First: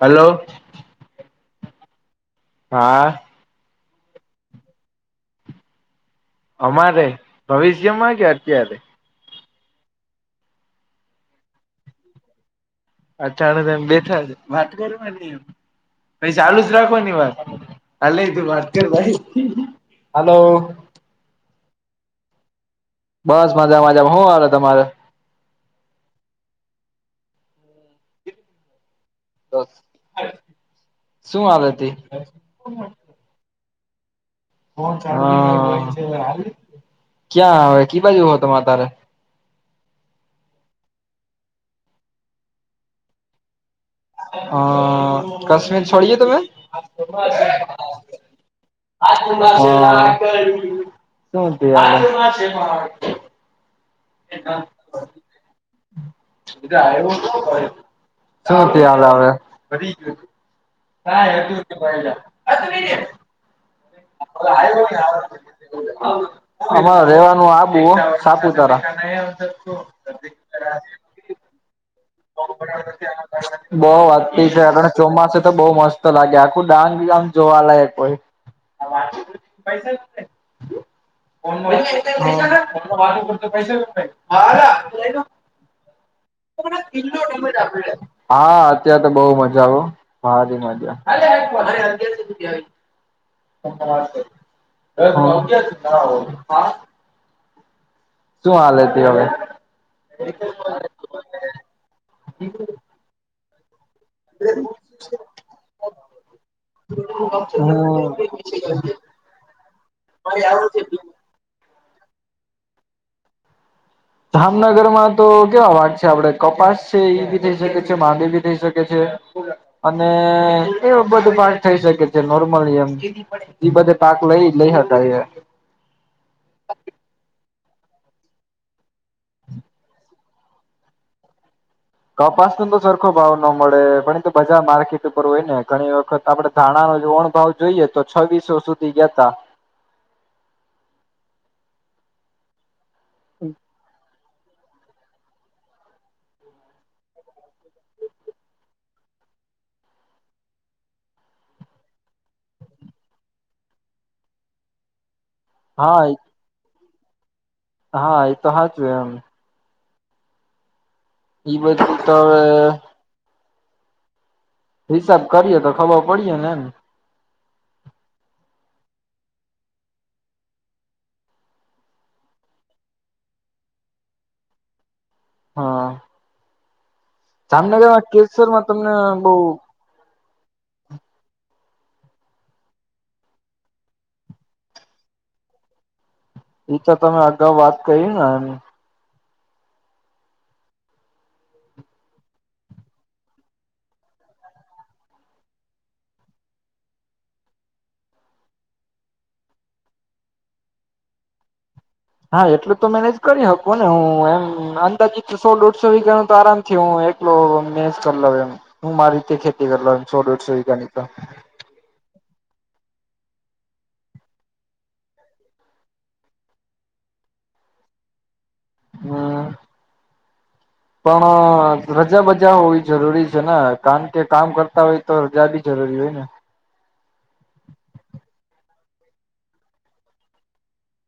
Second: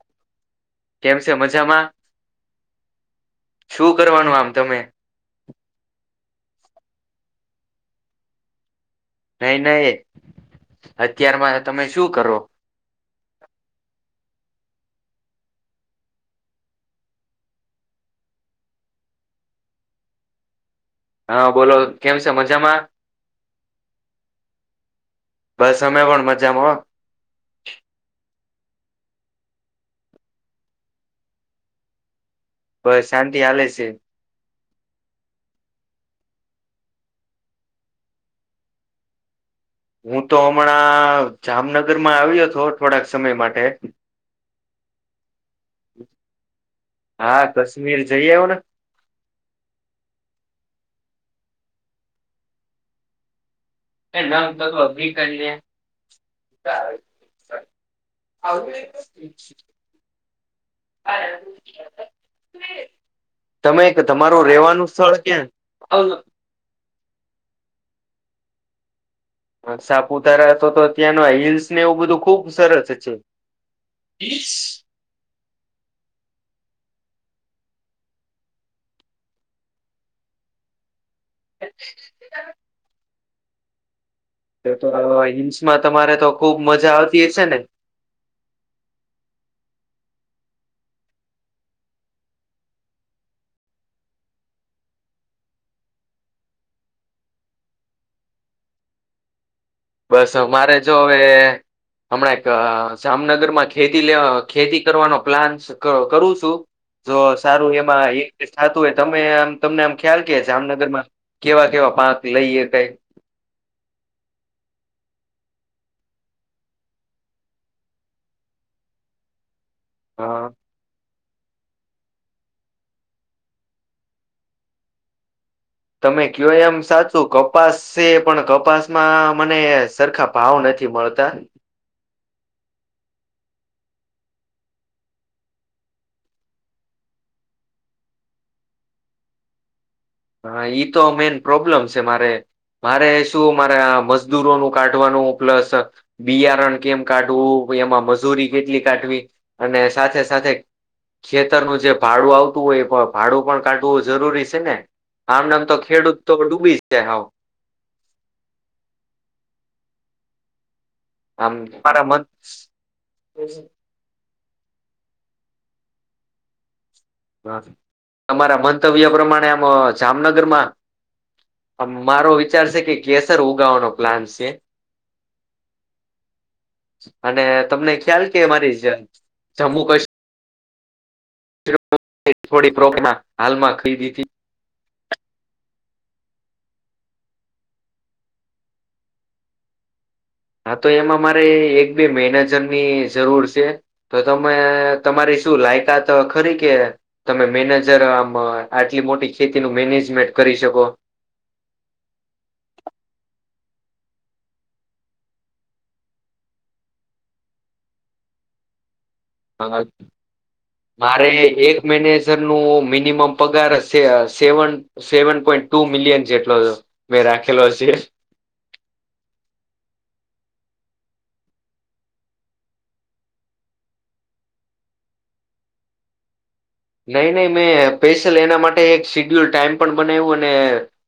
Hello. કેમ છે મઝમાં? હા. છું કરવાનું આમ તમે? અમારે ભવિષ્યમાં કે અત્યારે? નઈ નઈ, અત્યારમાં તમે શું કરો? અતાને ત આમ બેઠા છે વાત કરવાની, એમ ચાલુ જ રાખવાની વાત. અલની તું વાત કર ભાઈ, હાલો. હા બોલો કેમ છે મજામાં? બસ મજામાંજામાં હું આવે તમારે? બસ અમે પણ મજામાં હ. શું આવે તી? બસ શાંતિ આલે છે. હ ક્યાં આવે કી બાજુ હો તમે તારે? હું તો અમણાં જામનગરમાં આવ્યો તો થોડાક સમય માટે. અ કશ્મીર છોડીએ તમે? હા કશ્મીર જઈ આવ ને હ શું ત્યારે? [unintelligible] શું ચાલે અવે? [unintelligible] તમે ક તમારું રેવાનું સ્થળ ક્યાં? અમારે રેવાનું આબુ હો સાપુતારા. સાપુતારા તો ત્યાંનો હિલ્લ્સ ને એવું બધું. ખુબ સરસ છે બો વાત થઈ છે આપણે. ચોમાસે તો બઉ મસ્ત લાગે આખું ડાંગ બ આમ જોવાલાયક હોય. પૈસા [unintelligible] [inaudible] [unintelligible] એ તો હિલ્સમાં તમારે તો ખુબ મજા આવતી હસે ને? હા અત્યારે તો બઉ મજા આવે હો ભારી મજા. ના [unintelligible] શું હલે હતી હવ બસ અમારે જો હવે હમણાં એક જામનગરમાં ખેતી લેવા ખેતી કરવાનો પ્લાન કરું છું. જો સારું એમાં હમ એક થતું હોય તમે આમ તમને આમ ખ્યાલ કે જામનગરમાં કેવા કેવા પાક લઈ શકાય. જામનગર માં તો કેવા પાક છે આપડે કપાસ છે ઈ ભી થઈ શકે છે માંડવી ભી થઈ શકે છે. અને હા એ બધું પાક થઈ શકે છે નોર્મલી એમ એ બધા પાક લઈ શકાય છે. તમે કયો એમ સાચું કપાસ છે પણ કપાસમાં મને સરખા ભાવ નથી મળતા. કપાસ નો તો સરખો ભાવ નો મળે પણ ઈતો બજાર માર્કેટ ઉપર હોય ને ઘણી વખત આપડે ધાણા નો ઓણ ભાવ જોઈએ તો છવીસો સુધી ગયાતા. હા ઈ તો મેઈન પ્રોબ્લેમ છે મારે, મારે શું મારા મ જદૂરોનું કાઢવાનું પ્લસ બિયારણ કેમ કાઢવું પહિ એમાં મજૂરી કેટલી કાઢવી અને સાથે સાથે ખેતરનું જે ભાડું આવતું હોય એ પણ ભાડું પણ કાઢવું જરૂરી છે ને. આમને આમ તો હા ખેડૂત તો ડૂબી જ જાય સાવ. હા એ તો સાચુ એમ. આમ ઈ બધું તમારા તો મત હવે હિસાબ કરીએ તો ખબર પડીએ ને એમ. તમારા મંતવ્ય પ્રમાણે આમ જામનગરમાં અમ મારો વિચાર છે કે કેસર ઉગાવાનો પ્લાન છે. હા. અને તમને જામનગરમાં ખ્યાલ કે કેસરમાં મારી તમને બઉ જમ્મુ કશ્મીર થોડી બ્રોક માં હાલમાં ખરીદી તે [unintelligible] ઈ તો તમે અગાઉ વાત કરી ને એમ હા તો એમાં મારે એક બે મેનેજર ની જરૂર છે. તો તમે તમારી શું લાયકાત ખરી કે તમે મેનેજર આમ આટલી મોટી ખેતીનું મેનેજમેન્ટ કરી શકો? હા એટલું તો મેનેજ કરી હકું ને હું એમ અંદાજ સો દોઢસો વીધા નુ તો આરામ થી હું એકલો મેનેજ કરી લવ હું મારી રીતે અ, ખેતી કરી લવ સો દોઢસો વીધાની તો. મેનેજર નું મિનિમ પગાર seven seven point two million જેટલો મેં રાખેલો છે. હમમ. [inaudible] પણ રજા બજા હોવી જરૂરી છે ને કારણ કે કામ કરતા હોય તો રજા બી જરૂરી હોય ને. નહી નહી મેં સ્પેશિયલ એના માટે એક શીડ્યુલ ટાઈમ પણ બનાવ્યો ને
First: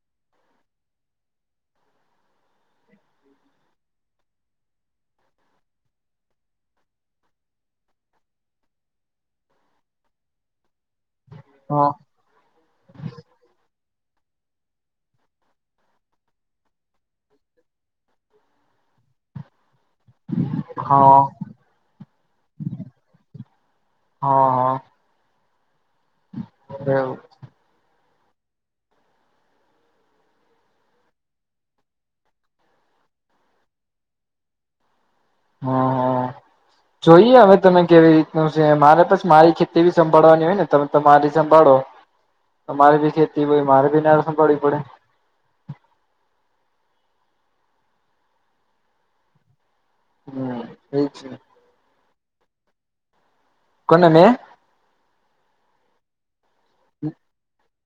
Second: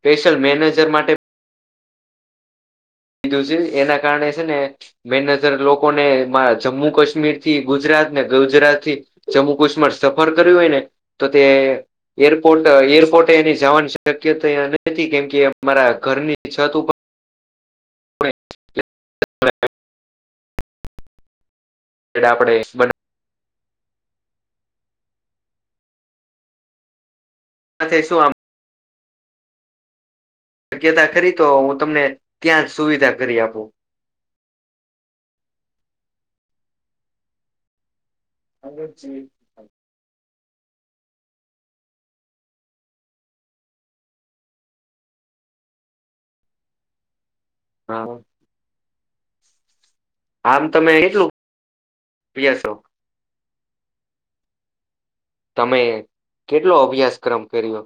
સ્પેશિયલ મેનેજર માટે કીધું છે એના કારણે છે ને મેનજર લોકો ને એમાં જમ્મુ કાશ્મીર થી ગુજરાત ને ગુજરાત થી જમ્મુ કાશ્મીર સફર કરયો હોય ને તો તે હા એરપોર્ટ એરપોર્ટે એની જવાની શક્યતા નથી કેમ કે મારા ઘરની છત ઉપર [inaudible] હા. એટલે આપડે હસબડ હા આ. એવુ હા તે શું આમ શક્યતા ખરી તો હું તમને ત્યાં જ સુવિધા કરી આપું. હમમ જોઈએ હવે તમે કેવી રીતનું છે મારે પસ મારી ખેત ખેતી બી સંભાળવાની હોય ને તમે તમારી સંભાળો. તમારે બી ખેતી હોય મારે બી ના સંભાડવી પડે. હાવો. આમ તો મે હમ એજ કીધું [unintelligible] કોણ મે તમે કેટલો અભ્યાસક્રમ કર્યો?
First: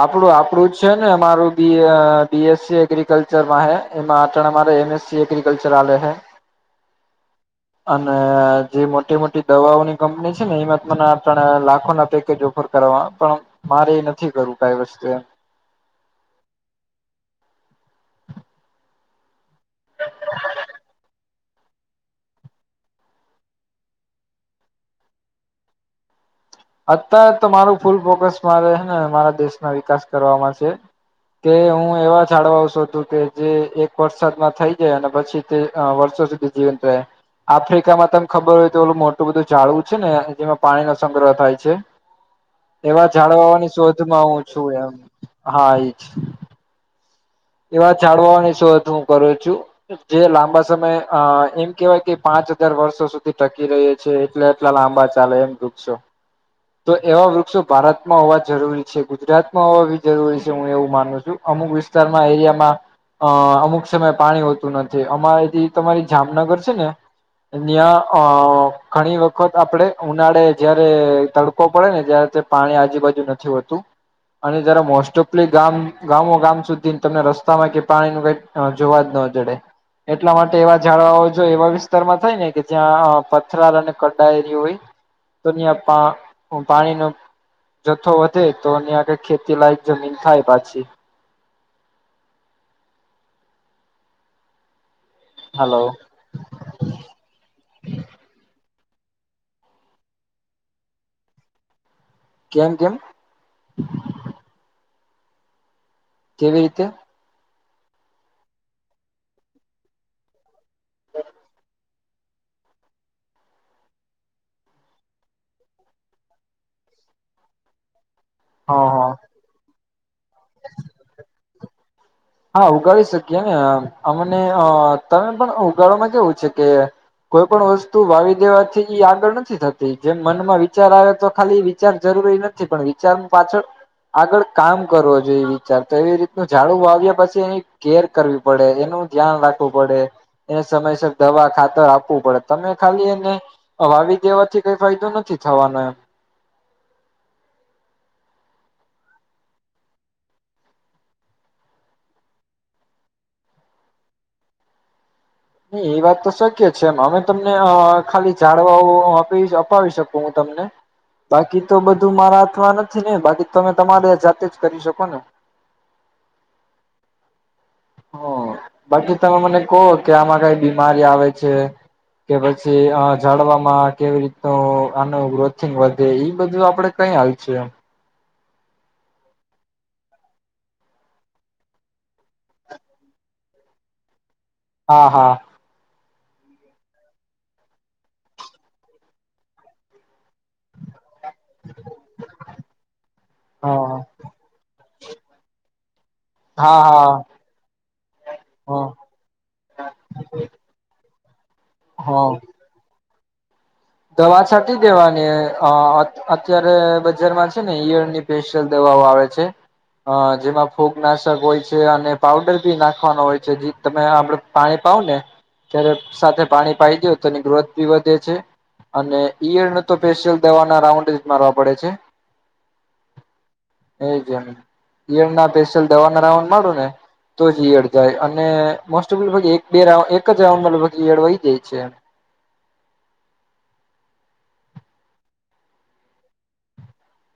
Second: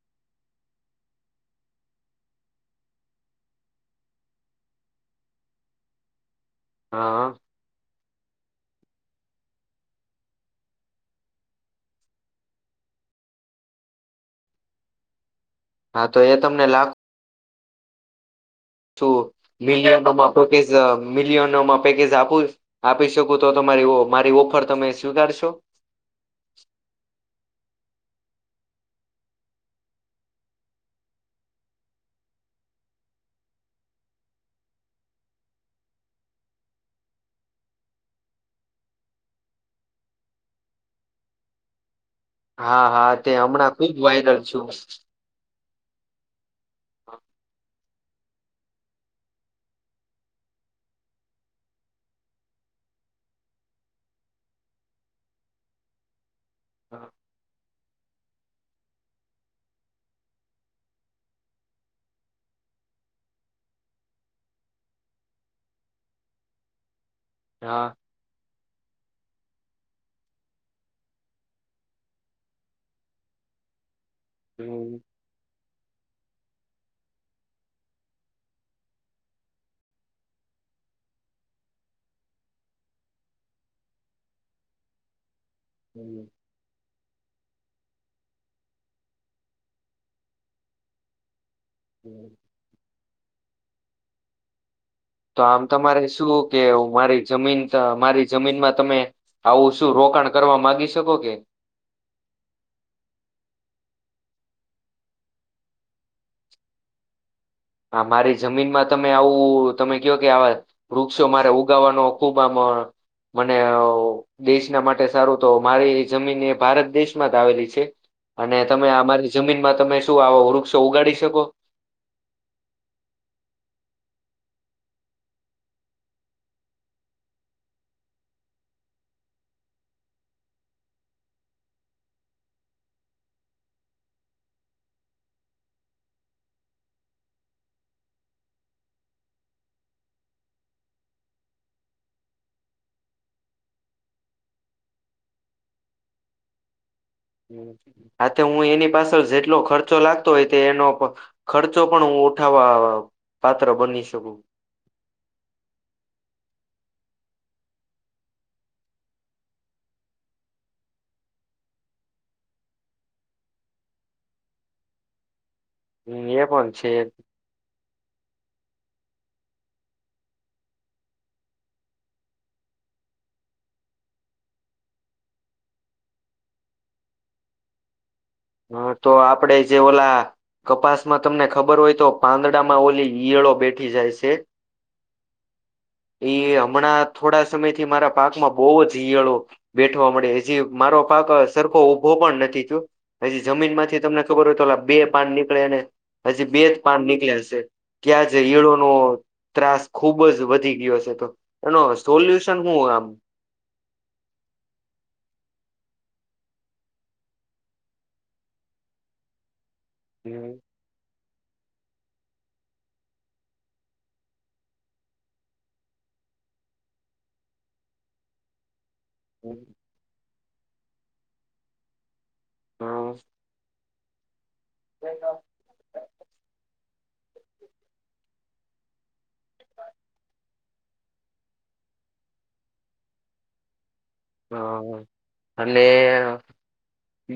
આપડું આપડું જ છે ને અમારું બી બીએસસી એગ્રીકલ્ચર માં હે. એમાં અટાણે અમારે એમએસસી એગ્રીિકલ્ચર હાલે હે. હા. અને જે મોટી-મોટી દવાઓની કંપની છે ને એમાં તને ત્ર લાખો ના પેકેજ ઉપર. કરવા પણ મારે એ નથી કરવું કઈ વસ્તુ એમ. હા તો એ તમને લાગ છુ મિલિયનમાં કે મિલિયનમ પેકેજ આપુ આપી શકું તો તમારી મારી ઓફર તમે સ્વીકારશો. અત્યારે તો મારું ફૂલ ફોકસ મારે હને મારા દેશના વિકાસ કરવામાં છે. કે હું એવા જાડવાઓ શોધું કે જે એક વરસાદમાં થઈ જાય અને પછી તે અ વર્ષો સુધી જીવનંત રેય. આફ્રિકામાં તને ખબર હોય તો ઓલું મોટું બધું ઝાડું છે ને જેમાં પાણી નો સંગ્રહ થાય છે. હા એવા હા તે હમણાં જાડવાઓની ખુબ શોધમાં વાયરલ હું છું એમ હા એ જ. એવા ઝાડવાઓની શોધ હું કરું છું. જે લાંબા સમય અ એમ કેવાય કે પાંચ હજાર વર્ષો સુધી ટકી રહે. છે એટલે એટલા લાંબા ચાલે એમ વૃક્ષો. [inaudible] તો એવા વૃક્ષો ભારતમાં હોવા જરૂરી છે. ગુજરાતમાં હોવા બી જરૂરી છે હું એવું માનું છું અમુક વિસ્તારમાં એરિયામાં. અ અમુક સમય પાણી હોતું નથી અમા ઇ જે તમારી જામનગર છે ને. હા ન્યાં અ ઘણી વખત આપડે ઉનાળે જયારે તડકો પડે ને જય્યારે તે પાણી આજુબાજુ નથી હોતું. અને જયારે હમ મોસ્ટ ઓફલી ગામ ગામો ગામ સુધી. તમને રસ્તામાં કે પાણી ન કઈ જોવા જ ન જડે. એટલા માટે એવા જાડવાઓ જો એવા વિસ્તારમાં થાય ને કે જ્યાં પથરાલ અને કડા એરીઓ હોય. [inaudible] તો ન્યાં પા હું પાણીનો જથ્થો વધે તો ન્યાં કઈ ખેતી લાયક જમીન થાય પાછી. હમ્મ. તો આમ હલો તમારે શું કે મારી જમીન મારી જમીનમાં તમે આવું શું રોકાણ કરવા માંગી શકો કે. કેમ-કેમ. કેવી રીતે. અમારી જમીનમાં તમે આવું તમે કયો કે આવા વૃક્ષો મારે ઉગાવાનો ખુબ આમ મને દેશના માટે સારું તો મારી જમીન એ ભારત દેશમાં જ આવેલી છે. અને હા તમે આ હા મારી જમીનમાં તમે શું આો વૃક્ષો ઉગાડી શકો? હા ઉગાડી શકીએ ને અમને તમે પણ ઉગાડવામાં કેવું છે કે કોઈ પણ વસ્તુ વાવી દેવાથી ઇ આગળ નથી થતી જેમ મનમાં વિચાર આવે તો ખાલી વિચાર જરૂરી નથી. નથી પણ વિચાર પાછળ આગળ કામ કરવું જોઈએ વિચાર તો એવી રીતનું ઝાડું વાવ્યા પછી એની કેર કરવી પડે એનું ધ્યાન રાખવું પડે. એને સમયસર દવા ખાતર આપવું પડે તમે ખાલી એને આ વાવી દેવાથી કઈ ફાયદો નથી થવાનો એમ. હમ્મ. હા તો હું એની પાછળ જેટલો ખર્ચો લાગતો હોય તે એનો ખર્ચો પણ હું ઉઠાવવા પાત્ર બની શકું. નહી એ વાત તો શક્ય છે એમ અમે તમને અ ખાલી જાડવાઓ અપાવી શકું હું તમને. બાકી તો બધું મારા હાથમાં નથી ને બાકી તમે તમારે જાતે જ કરી શકો ને. હ એ પણ છે. હ બાકી તમે મને કહો કે આમાં કઈ બીમારી આવે છે. કે પછી આ જાળવામાં કેવી રીતનું આનું ગ્રોથિંગ વધે એ બધું આપડે કઈ હાલ છેમ? હા તો આપડે જે ઓલા કપાસમાં તમને ખબર હોય તો પાંદડામાં ઓલી યળો બેઠી જાય છે. હા હા. એ હમણાં થોડા સમય થી મારા પાકમાં બહુ જ હિયળો. બેઠવા મળે હજી મારો પાક સરખો ઉભો પણ નથી તું. હજી જમીન હા માંથી તમને ખબર હોય તો બે પાન નીકળેને હજી બે જ હા પાન હા નીકળ્યા હશે. ત્યાંજ હીળો હા ન ત્રાસ ખુબ જ વધી ગયો છે તો એનો હા સોલ્યુશન હું આમ દવા છાતી દેવાની અત્યારે બજારમાં છે ને ઈયર ની સ્પેશિયલ દેવાઓ આવે છે, અ જેમાં ફોગ નાશ હોય છે અને પાવડર ભી નાખવાનો હોય છે જે તમે આપડ પાણી પાાવ ને. ત્યારે સાથે પાણી પાઇ દવ તો એની ગ્રોથ બી વધે છે. અને ઈયર ન તો ફેશિયલ દવાના રાઉન્ડ જ મારવા પડે છે. હા. એજમ ળ નાેશિયલ દવા નાઉ માંડો ને. તો જ યડ જાય અને મોસ્ટ ઓફ લગભગ બે રાઉન્ એક જ રાઉન્ડ લગભગ યડ વહી જાય છે. હા, અને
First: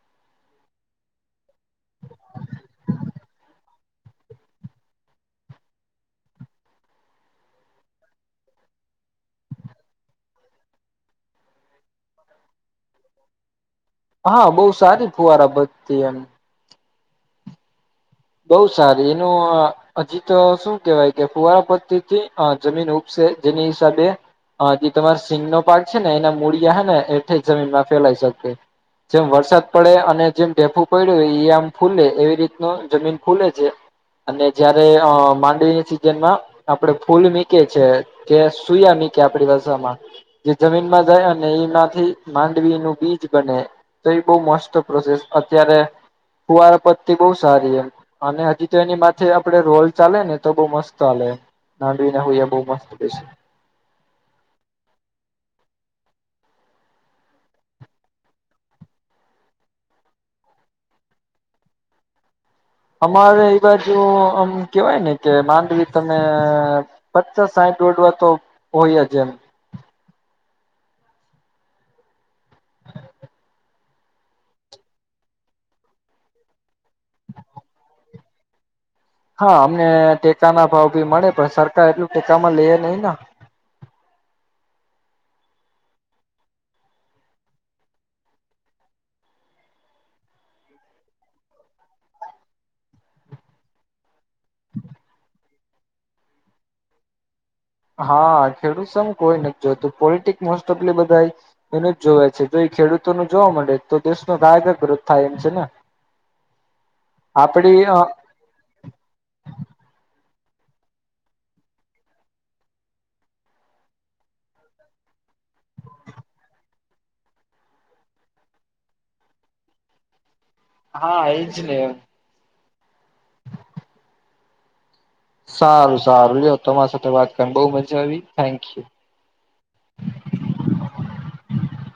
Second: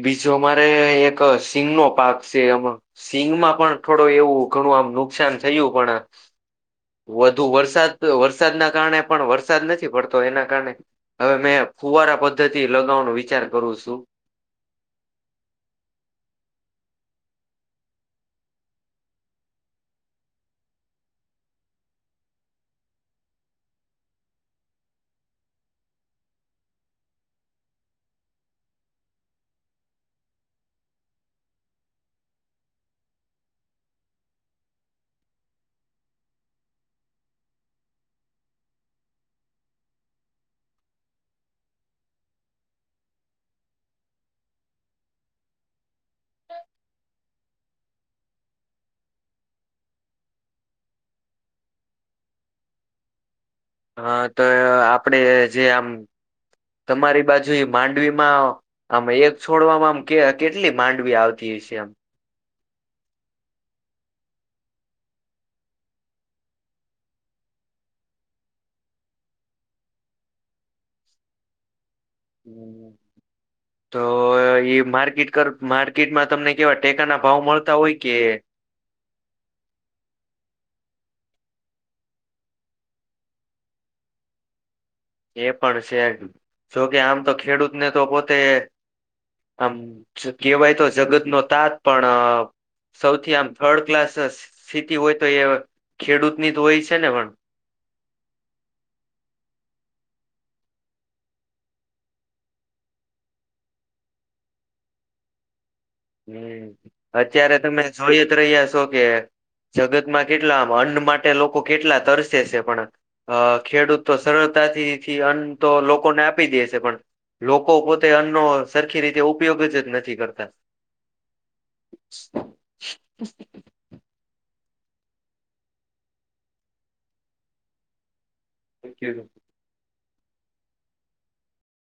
બીજો અમારે એક સિંગ નો પાક છે એમાં. સિંગમાં પણ થોડું એવું ઘણું આમ નુકસાન થયું પણ. વધુ વરસાદ વરસાદના કારણે પણ વરસાદ નથી પડતો એના કારણે. હવે મેં ફુવારા પદ્ધતિ લગાવવાનો વિચાર કરું છું. હા બહુ સારી ફુવારા બધતી એમ. બહુ સારી એનું હજી તો શું કેવાય કે ફુવારા પતીથી જમીન ઉપસે જેની હિસાબે હ જે તમાર સિંગ નો પાક છે ને એના મૂળિયા હ ને એઠ જમીન માં ફેલાઈ શકે. જેમ વરસાદ પડે અને જેમ ટેેફુ પડ્યું ઈ આમ ફૂલે એવી રીતનું જમીન ખુલે છે, અને જયારે માંડવીની સિઝન માં આપડે ફૂલ મીકે છે કે સુયા મીકે આપડી ભસાામાં. જે જમીનમાં જાય અને એમાંથી માંડવી નું બીજ બને. તો એ બહુ મસ્ત પ્રોસેસ અત્યારે, કુવાર પત્તી બહુ સારી એમ. અને હજી તો એની માથે આપડે રોલ ચાલે ને તો બઉ મસ્ત ચાલે. નાડવી ના હો બહુ મસ્ત પ છે. હા તો આપડે જે આમ તમારી બાજુ માંડવીમાં આમે એક છોડવામાં આમ કે કેટલી માંડવી આવતી હય છે આમ. અમારે એ બાજુ આમ કેવાય ને કે માંડવી તમે પચ સાંઠ દોડવા તો હોયજ એમ. હમ. તો એ માર્કેટ કર માર્કેટમાં તમને કેવા ટેકાના ભાવ મળતા હોય કે હા અમને ટેકા ના ભાવ ભી મળે પણ સરકાર એટલું ટેકામાં લઈએ નહી. એ પણ છે જોકે આમ તો ખેડૂતને તો પોતે આમ કહેવાય તો જગત નો તાત પણ સૌથી આમ થર્ડ ક્લાસ સ્થિતિ હોય તો એ ખેડૂતની જ હોય છે ને પણ હા ખેડૂત સમ કોઈ નથી જોતું પોલિટિકસ મોસ્ટ ઓફ બધા એ એનું જ જોવે છે જો એ ખેડૂતો નું જોવા માડે તો દેશનો કાયધર્રોધ થાય છે ને. મે અત્યારે આપડી તમે જોઈ જ રહ્યા છો કે જગતમાં કેટલા આમ અન્ન માટે લોકો કેટલા તરસે છે પણ અ ખેડૂત તો સરળતાથી થી અન્ન તો લોકોને આપી દે છે પણ લોકો પોતે અન્ન નો સરખી રીતે ઉપયોગ જ નથી કરતા. હા એ જ ને. [unintelligible] સારું સારું લિયો તમારી સાથે વાત કરીને બો મજા આવી થેન્ક યુ. ક્યારે